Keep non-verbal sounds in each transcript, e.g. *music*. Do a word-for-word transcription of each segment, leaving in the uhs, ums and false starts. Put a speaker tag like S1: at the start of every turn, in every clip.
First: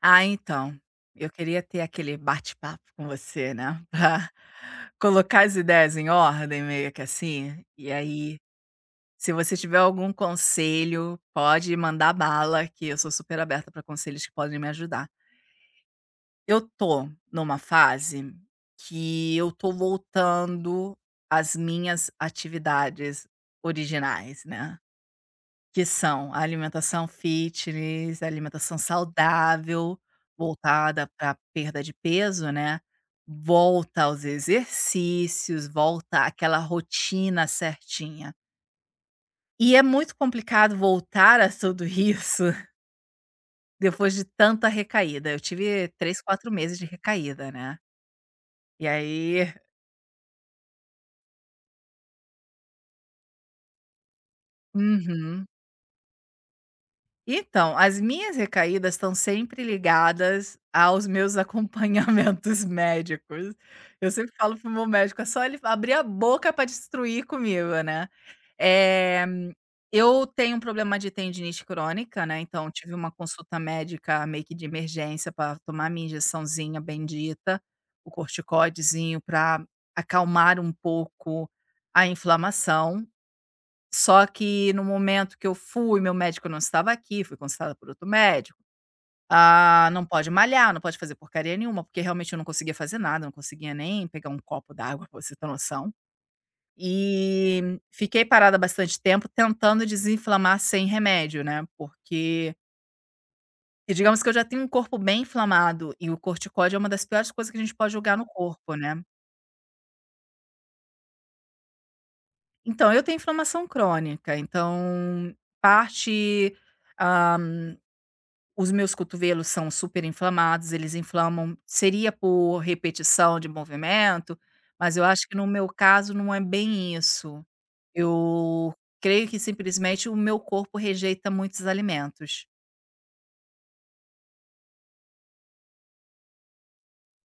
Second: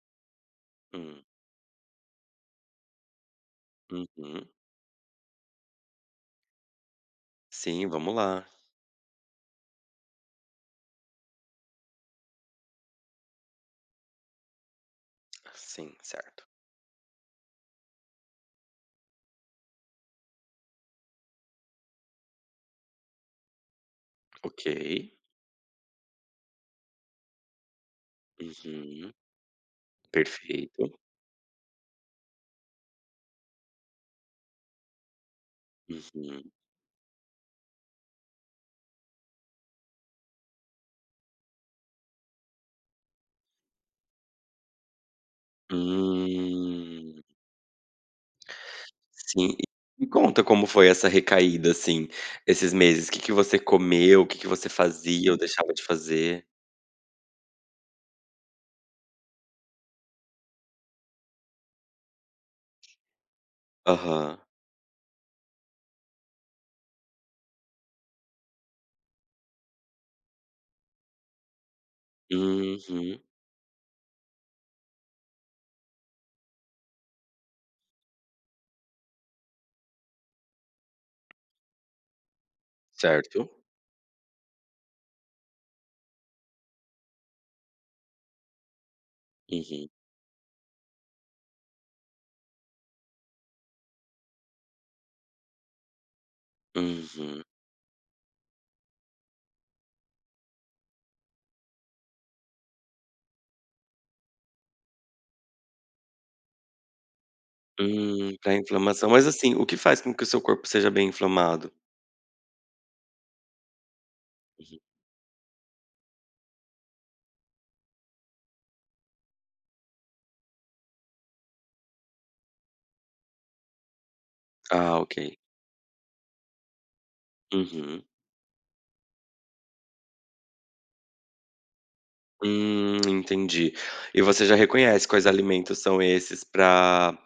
S1: Ah, então,
S2: Hum,
S1: eu queria ter aquele bate-papo com você, né, *laughs* pra
S2: uhum.
S1: colocar as ideias em ordem, meio que assim.
S2: Sim,
S1: E
S2: vamos
S1: aí,
S2: lá.
S1: se você tiver algum conselho, pode mandar bala, que eu sou super aberta para conselhos que podem me ajudar.
S2: Sim, certo.
S1: Eu tô numa fase que eu tô voltando às minhas atividades originais,
S2: Ok.
S1: né. Que são a alimentação fitness, a alimentação
S2: Uhum.
S1: saudável,
S2: Perfeito.
S1: voltada para perda de peso, né, volta aos exercícios, volta
S2: Uhum.
S1: àquela rotina certinha. E é muito complicado voltar a tudo isso *laughs* depois de tanta recaída. Eu tive três, quatro meses de
S2: Hum.
S1: recaída, né. E aí
S2: Sim. E me conta como foi essa recaída, assim, esses meses. O que que você comeu, o que que você fazia ou
S1: uhum.
S2: deixava de fazer?
S1: Então, as minhas recaídas estão sempre ligadas aos meus acompanhamentos *laughs* médicos. Eu sempre
S2: Aham.
S1: falo para o meu médico, é só ele abrir a boca para destruir comigo, né. Eh, eu tenho um problema de tendinite crônica, né, então tive uma
S2: Uhum.
S1: consulta médica meio que de emergência para tomar minha injeçãozinha bendita, o corticoidezinho para acalmar um pouco a inflamação,
S2: Certo.
S1: só que no momento que eu fui, meu médico não estava aqui, fui consultada por outro médico. Ah,
S2: Uhum.
S1: não pode malhar, não pode fazer porcaria nenhuma, porque realmente eu não conseguia fazer nada, não conseguia nem pegar um copo d'água, pra você ter noção.
S2: Uhum.
S1: E fiquei parada bastante tempo tentando desinflamar sem remédio, né, porque e digamos que eu já tenho um corpo bem inflamado e o corticóide é uma das piores coisas que a gente pode jogar no
S2: Hum, pra
S1: corpo, né.
S2: inflamação. Mas, assim, o que faz com que o seu corpo seja bem inflamado?
S1: Então eu tenho inflamação crônica,
S2: Uhum.
S1: então parte os meus cotovelos são super inflamados, eles inflamam seria por repetição de movimento, mas
S2: Ah,
S1: eu
S2: ok.
S1: acho que no meu caso não é bem isso.
S2: Uhum.
S1: Eu creio que simplesmente o meu corpo rejeita muitos alimentos.
S2: Hum, entendi. E você já reconhece quais alimentos são esses para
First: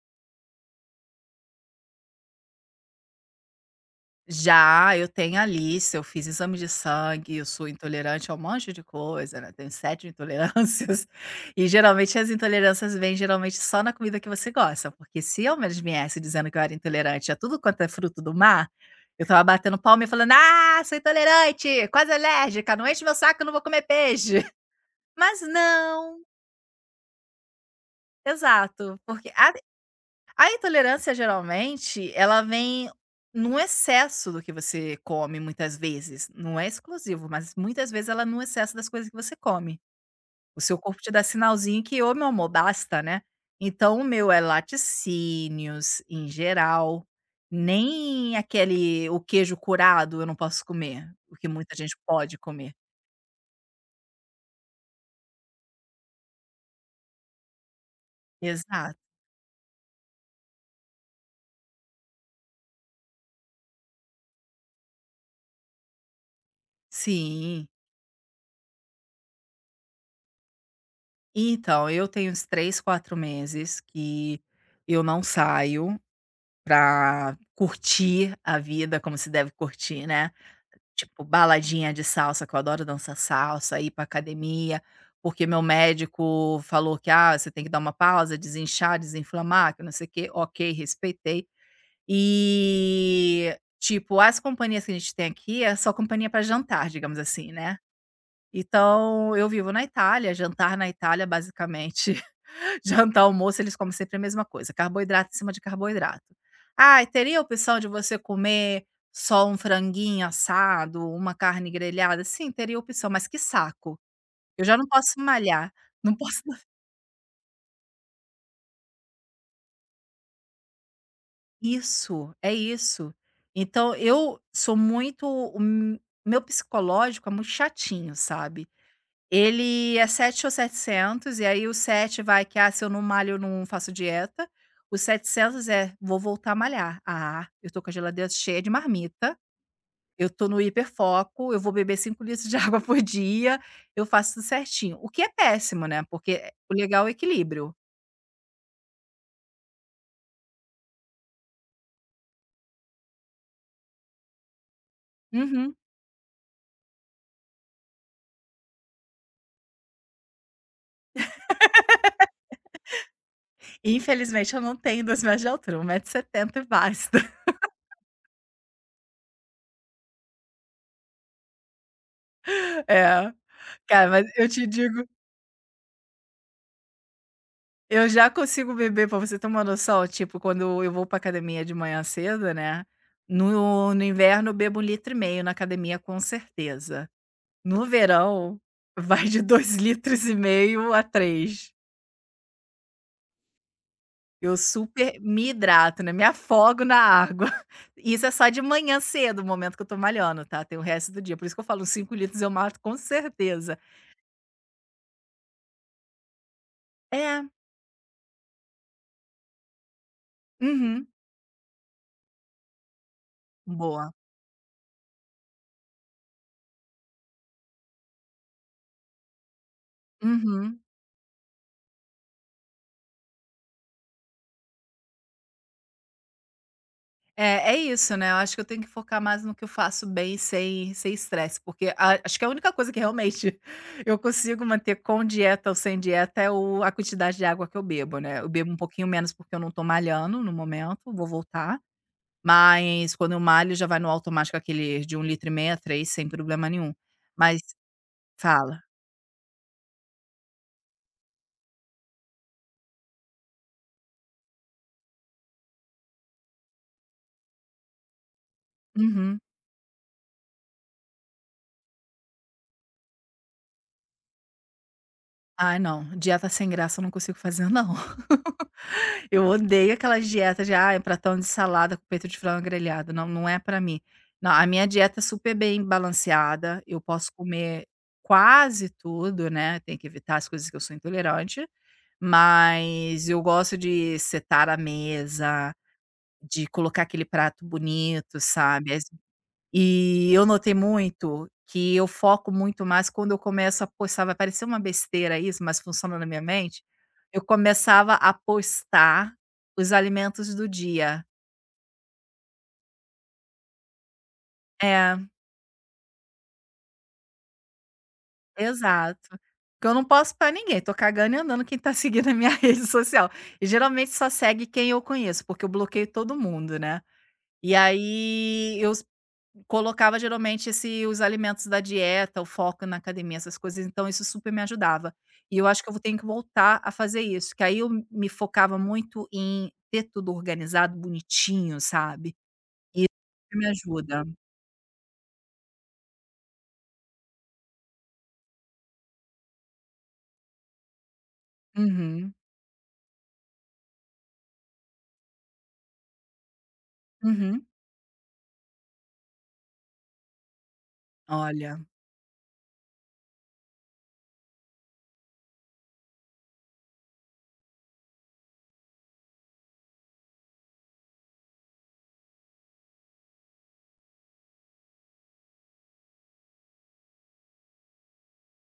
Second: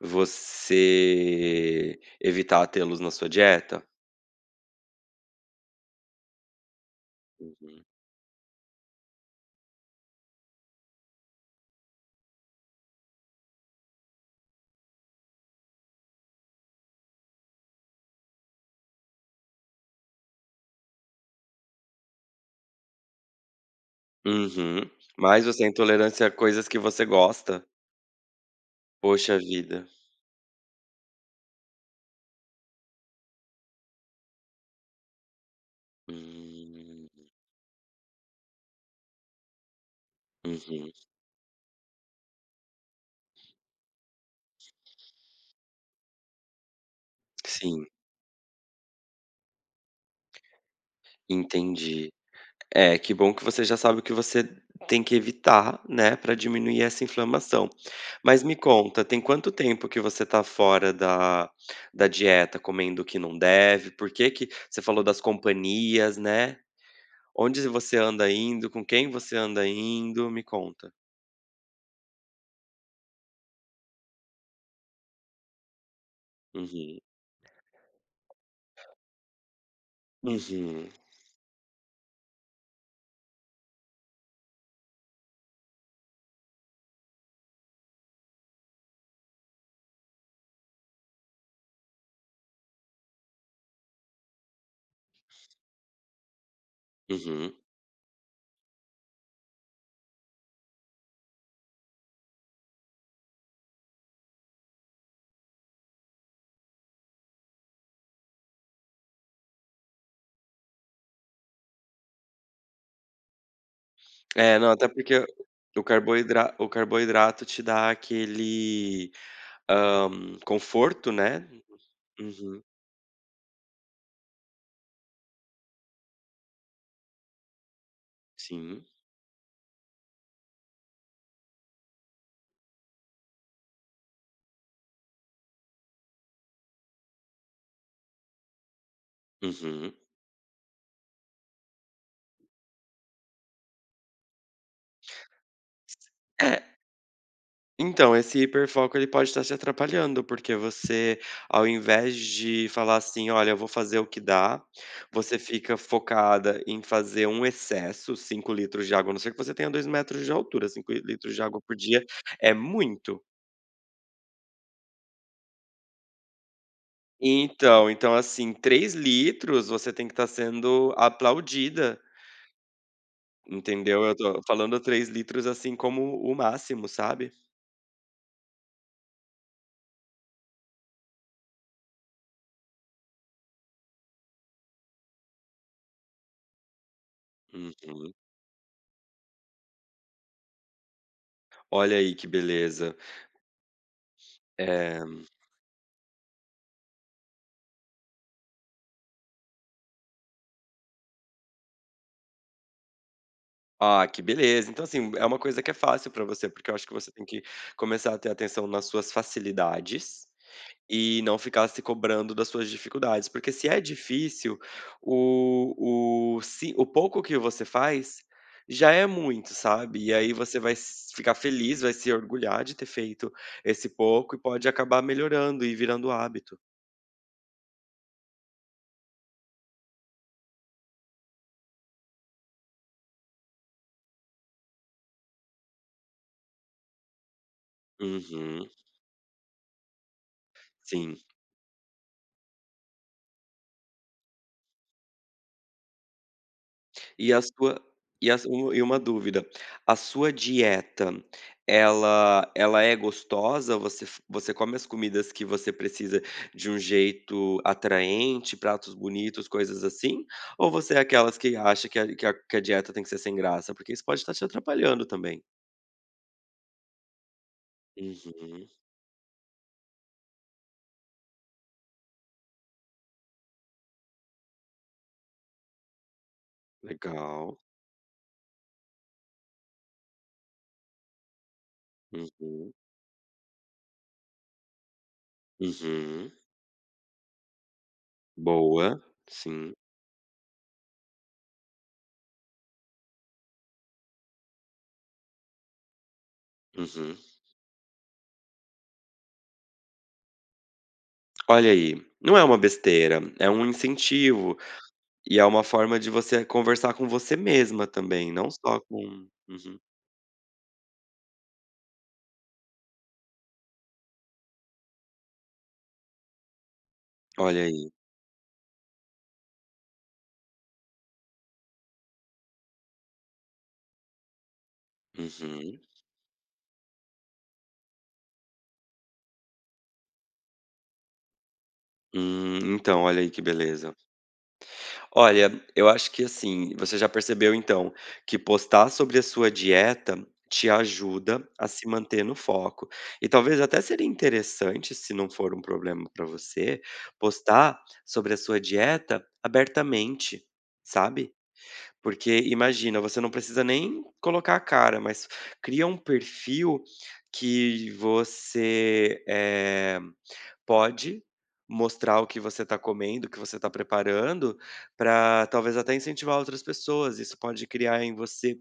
S2: você evitar tê-los na sua dieta?
S1: Já, eu tenho a lista, eu fiz exame de sangue, eu sou
S2: Uhum.
S1: intolerante a um monte de coisa, né, tenho sete intolerâncias, *laughs* e geralmente as intolerâncias vêm geralmente só na comida que você gosta, porque se eu mesmo viesse dizendo que eu era intolerante a tudo quanto é fruto do mar, eu estava batendo palma e falando: "Ah, sou intolerante, quase alérgica, não enche meu saco, eu não vou comer peixe". *laughs*
S2: Uhum.
S1: Mas
S2: Mas você é
S1: não,
S2: intolerância a coisas que você gosta?
S1: exato, porque
S2: Poxa vida.
S1: a intolerância geralmente, ela vem num excesso do que você come muitas vezes, não é
S2: Hum,
S1: exclusivo, mas muitas vezes ela é no excesso das coisas que você come. O seu
S2: uhum.
S1: corpo te dá sinalzinho que: "Ô, meu amor, basta, né". Então o meu é laticínios em geral,
S2: Sim,
S1: nem aquele o queijo curado eu não posso comer, o que muita gente
S2: entendi.
S1: pode comer.
S2: É, que bom que você já sabe o que você tem que evitar, né, para diminuir essa inflamação. Mas me
S1: Exato.
S2: conta, tem quanto tempo que você tá fora da da dieta, comendo o que não deve? Por que que você falou das companhias, né. Onde
S1: Sim.
S2: você anda indo, com quem você anda indo? Me conta.
S1: Então, eu tenho uns três, quatro meses que eu não saio
S2: Uhum.
S1: pra curtir a vida como se deve curtir, né.
S2: Uhum.
S1: Tipo, baladinha de salsa, que eu adoro dançar salsa, ir pra academia, porque meu médico falou que: "Ah, você tem que dar uma pausa, desinchar, desinflamar, que não sei o quê". Ok, respeitei. E, tipo, as companhias que a gente tem aqui é só companhia pra jantar, digamos assim,
S2: Uhum.
S1: né. Então, eu vivo na Itália, jantar na Itália basicamente, *laughs* jantar, almoço, eles comem sempre a mesma coisa, carboidrato em cima de carboidrato. "Ai, teria a opção de você comer só um franguinho assado, uma carne grelhada?" "Sim, teria opção, mas que saco,
S2: É,
S1: eu
S2: não,
S1: já não
S2: até
S1: posso
S2: porque
S1: malhar,
S2: o
S1: não posso."
S2: carboidra
S1: *laughs*
S2: o carboidrato te dá aquele, hã, conforto, né.
S1: Isso, é
S2: Uhum.
S1: isso. Então eu sou muito o m- meu psicológico é muito chatinho, sabe.
S2: Sim.
S1: Ele é sete ou setecentos e aí o sete vai que: "Ah, se eu não malho, eu não faço dieta". O setecentos é: "Vou voltar a malhar". "Ah, eu tô com a geladeira cheia de marmita,
S2: Uhum.
S1: eu tô no hiperfoco, eu vou beber cinco litros de *laughs* água por dia, eu faço tudo certinho". O que é péssimo, né, porque é, o
S2: É.
S1: legal é o equilíbrio.
S2: Então, esse hiperfoco ele pode estar te atrapalhando, porque você, ao invés de falar assim: "Olha, eu vou fazer o que dá", você
S1: Uhum.
S2: fica focada em fazer um excesso, cinco litros de água, a não ser que você tenha dois metros de altura, cinco litros de água por dia é muito.
S1: Infelizmente eu não tenho dois metros de altura, um metro e setenta m e setenta e basta. *laughs*
S2: Então então, assim, três litros você tem que estar sendo aplaudida,
S1: É.
S2: entendeu?
S1: Cara,
S2: Eu
S1: mas
S2: tô
S1: eu te
S2: falando
S1: digo,
S2: três litros, assim, como o máximo, sabe?
S1: eu já consigo beber, pra você ter uma noção, tipo, quando eu vou pra academia de manhã cedo, né, no no inverno eu bebo um litro e meio na academia com certeza. No
S2: Uhum.
S1: verão, *laughs* vai de dois litros e meio a três.
S2: Olha aí que beleza.
S1: Eu
S2: É
S1: super me hidrato, né, me afogo na água. *laughs* Isso é só de manhã cedo, o momento que eu tô malhando, tá, tem o resto do dia, por isso que eu falo cinco litros eu mato com certeza.
S2: Ah, que beleza. Então, assim, é uma coisa que é fácil pra você, porque eu acho que você tem
S1: É,
S2: que começar a ter atenção nas suas facilidades
S1: uhum.
S2: e não ficar se cobrando das suas dificuldades, porque se é
S1: Boa.
S2: difícil, o o se o pouco que você faz já é muito, sabe. E aí você vai
S1: Uhum.
S2: s ficar feliz, vai se orgulhar de ter feito esse pouco e pode acabar melhorando e virando hábito.
S1: É, é isso, né, eu acho que eu tenho que focar mais no que eu faço bem sem sem estresse, porque a acho que a única coisa que realmente *laughs* eu consigo manter com dieta ou sem dieta é o a quantidade de água que eu bebo, né. Eu
S2: Uhum,
S1: bebo um pouquinho menos porque eu não tô malhando no momento,
S2: sim.
S1: vou voltar, mas quando eu malho já vai no automático aquele de um litro, e meio a três sem problema nenhum.
S2: E a
S1: Mas
S2: sua e a su
S1: fala.
S2: e uma dúvida, a sua dieta, ela ela é gostosa? Você f você come as comidas que você precisa de um jeito atraente, pratos
S1: Uhum.
S2: bonitos, coisas assim? Ou você é aquelas que acha que a que a que a dieta tem que ser sem graça? Porque isso pode estar te atrapalhando também.
S1: Ai não, dieta sem graça eu não consigo fazer não.
S2: Uhum.
S1: *laughs* Eu odeio aquelas dietas de: "Ai, pratão de salada com peito de frango grelhado", não, não é pra mim. Não, a minha dieta é super bem balanceada, eu posso
S2: Legal.
S1: comer quase tudo, né, tem que evitar as coisas que eu sou intolerante,
S2: Uhum.
S1: mas eu gosto de setar a mesa,
S2: Uhum.
S1: de colocar aquele prato bonito, sabe.
S2: Boa. Sim.
S1: E eu notei muito que eu foco muito mais quando eu começo a postar, vai parecer uma besteira isso, mas funciona na minha mente,
S2: Uhum.
S1: eu começava a postar os alimentos do dia.
S2: Olha aí, não é uma besteira, é um incentivo.
S1: É,
S2: E é uma forma de você conversar com você mesma também, não só com.
S1: exato.
S2: Uhum.
S1: Porque eu não posso pra ninguém, tô cagando e andando quem tá *laughs* seguindo a minha *laughs* rede social. E geralmente só segue quem eu conheço, porque eu bloqueio todo mundo, né.
S2: Olha
S1: E
S2: aí.
S1: aí eu colocava geralmente esse os alimentos da dieta, o foco na academia, essas coisas, então isso super me ajudava. E eu
S2: Uhum.
S1: acho que eu vou ter que voltar a fazer isso, que aí eu me focava muito em ter tudo organizado, bonitinho, sabe.
S2: Hum,
S1: E
S2: então,
S1: isso
S2: olha aí que
S1: me
S2: beleza.
S1: ajuda.
S2: Olha, eu acho que, assim, você já percebeu então que postar sobre a sua dieta te ajuda a se manter
S1: Uhum,
S2: no foco. E talvez até seria interessante, se não for um problema para você,
S1: uhum.
S2: postar sobre a sua dieta abertamente, sabe?
S1: Olha,
S2: Porque imagina, você não precisa nem colocar a cara, mas cria um perfil que você, eh, pode mostrar o que você está comendo, o que você está preparando, para talvez até incentivar outras pessoas. Isso pode criar em você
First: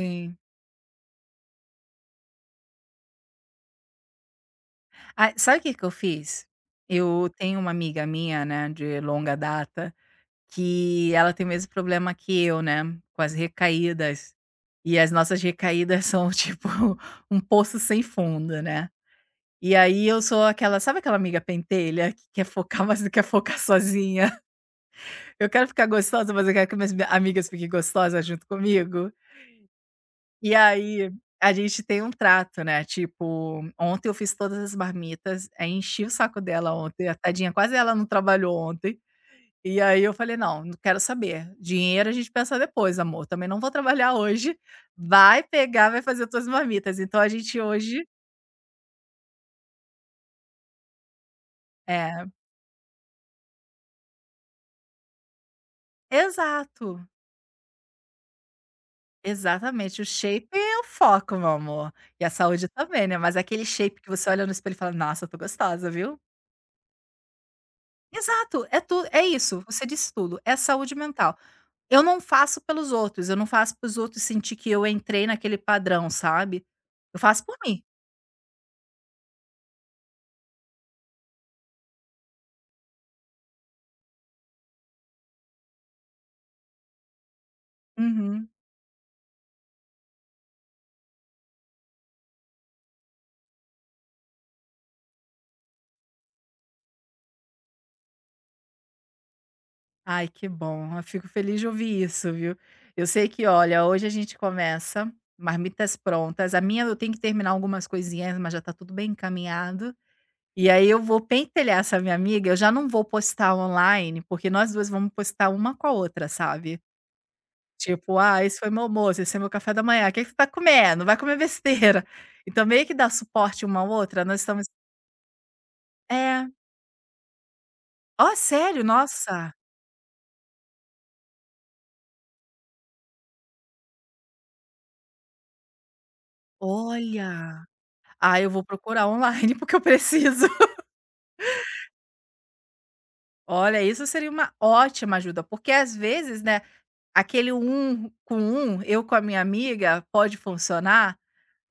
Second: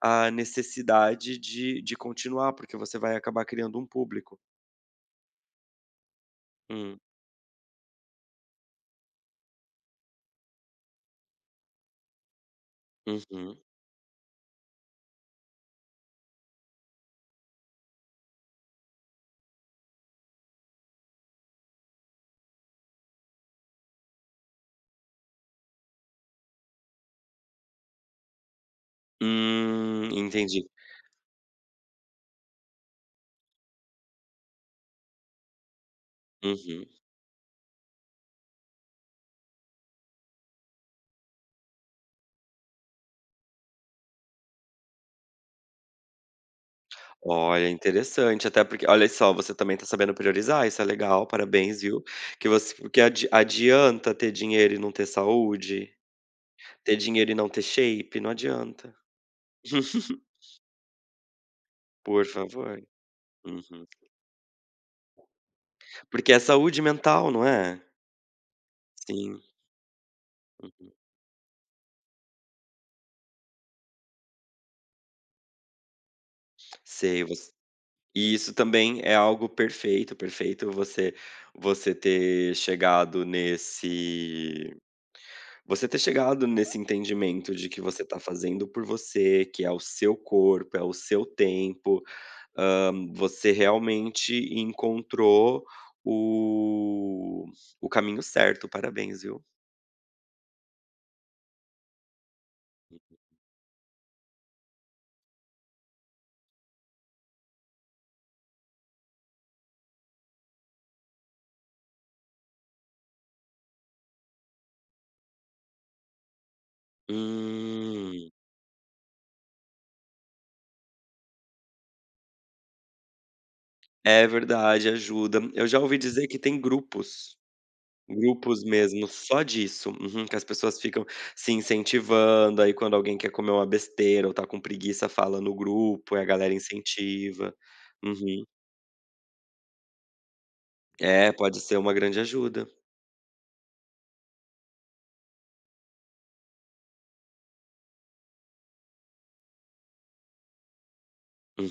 S2: a necessidade de de continuar, porque você vai acabar criando um público.
S1: Ah, sabe o que que eu fiz?
S2: Hum,
S1: Eu tenho uma amiga minha, né, de longa data, que ela tem o mesmo problema que eu, né, com as
S2: uhum.
S1: recaídas. E as nossas recaídas são *laughs* tipo um poço sem fundo, né. E aí eu sou aquela, sabe aquela amiga pentelha que quer focar, *laughs* mas não quer focar sozinha? *laughs* Eu quero ficar gostosa, mas eu quero que minhas mi- amigas fiquem gostosas junto comigo.
S2: Hum,
S1: E
S2: entendi.
S1: aí, a gente tem um trato, né, tipo, ontem eu fiz todas as marmitas, aí enchi o saco dela
S2: Uhum.
S1: ontem, a tadinha, quase ela não trabalhou ontem. E aí eu falei: "Não, não quero saber. Dinheiro a gente pensa depois, amor. Também não vou trabalhar hoje. Vai pegar, vai fazer tuas marmitas". Então a gente
S2: Olha,
S1: hoje
S2: interessante, até porque olha só, você também tá sabendo priorizar, isso é legal, parabéns, viu.
S1: é,
S2: Que você porque adi Adianta ter dinheiro e não ter saúde? Ter
S1: exato,
S2: dinheiro e não ter shape? Não adianta.
S1: exatamente. O
S2: *laughs*
S1: shape é o foco, meu amor. E
S2: Por
S1: a saúde
S2: favor.
S1: também, né, mas é aquele
S2: Uhum.
S1: shape que você olha no espelho e fala: "Nossa, eu tô gostosa, viu?".
S2: Porque é saúde mental, não é?
S1: Exato, é tu é
S2: Sim,
S1: isso, você disse tudo. É saúde mental. Eu não faço pelos outros, eu não faço para os outros sentir que eu entrei naquele padrão, sabe. Eu
S2: sei,
S1: faço
S2: você
S1: por mim.
S2: e isso também é algo perfeito, perfeito você você ter chegado nesse Você ter chegado nesse entendimento de que você está
S1: Uhum.
S2: fazendo por você, que é o seu corpo, é o seu tempo, hã, você realmente encontrou o o caminho certo, parabéns, viu.
S1: Ai, que bom. Eu fico feliz de ouvir isso, viu. Eu sei que, olha, hoje a gente começa, marmitas prontas. A minha eu tenho que terminar algumas coisinhas, mas já tá tudo bem encaminhado. E aí eu vou pentelhar essa minha amiga, eu já não vou postar online, porque nós duas vamos postar uma com a outra, sabe. Tipo:
S2: Hum,
S1: "Ah, esse foi meu almoço, esse é meu café da manhã, o que é que você tá comendo? Vai comer besteira". Então meio que dá suporte uma à outra,
S2: é
S1: nós estamos
S2: verdade, ajuda. Eu já ouvi dizer que
S1: é.
S2: tem grupos,
S1: Oh,
S2: grupos
S1: sério?
S2: mesmo só
S1: Nossa.
S2: disso, uhum, que as pessoas ficam se incentivando, aí quando alguém quer comer uma besteira ou tá com preguiça fala no grupo, e a galera incentiva.
S1: Olha. Ah,
S2: Uhum.
S1: eu vou procurar online, *laughs* porque eu preciso.
S2: É, pode ser uma grande ajuda.
S1: Olha, isso seria uma ótima ajuda, porque às vezes, né, aquele um com um, eu com a minha amiga, pode funcionar,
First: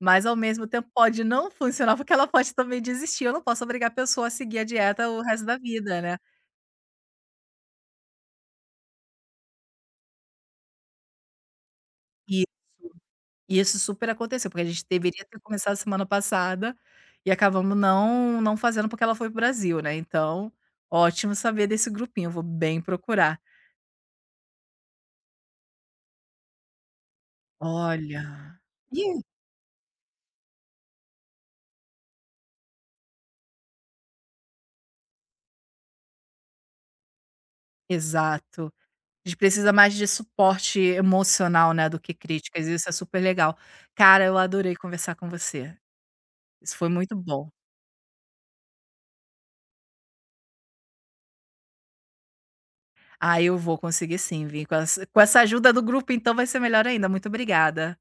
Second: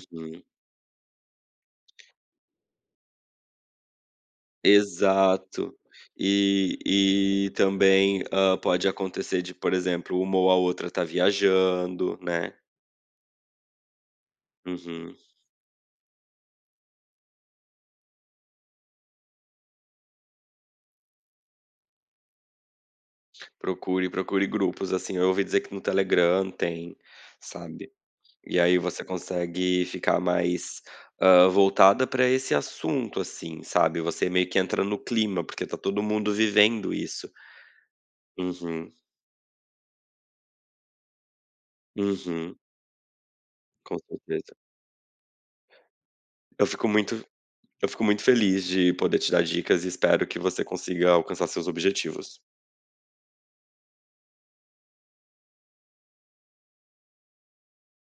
S1: mas ao mesmo tempo pode não funcionar, porque ela pode também desistir. Eu não posso obrigar a pessoa a seguir a dieta o resto da
S2: Exato.
S1: vida, né?
S2: E e também, hã, pode acontecer de, por exemplo, uma ou a outra tá viajando,
S1: E
S2: né.
S1: isso super aconteceu, porque a gente
S2: Uhum.
S1: deveria ter começado semana passada e acabamos não não fazendo porque ela foi para o Brasil, né? Então, ótimo saber desse grupinho, vou bem procurar.
S2: Procure procure grupos, assim, eu ouvi dizer que no Telegram tem, sabe.
S1: Olha.
S2: E aí você
S1: E
S2: consegue ficar mais, hã, voltada para esse assunto, assim, sabe. Você meio que entra no clima, porque tá todo mundo vivendo isso.
S1: exato.
S2: Uhum.
S1: A gente precisa mais de suporte emocional, né, do que
S2: Uhum.
S1: críticas, e isso é super legal.
S2: Com
S1: Cara, eu
S2: certeza.
S1: adorei conversar com você.
S2: Eu
S1: Isso
S2: fico
S1: foi muito
S2: muito
S1: bom.
S2: Eu fico muito feliz de poder te dar dicas e espero que você consiga alcançar seus objetivos.
S1: Ah, eu vou conseguir sim, vim com essa com essa ajuda do grupo, então vai ser melhor ainda. Muito obrigada.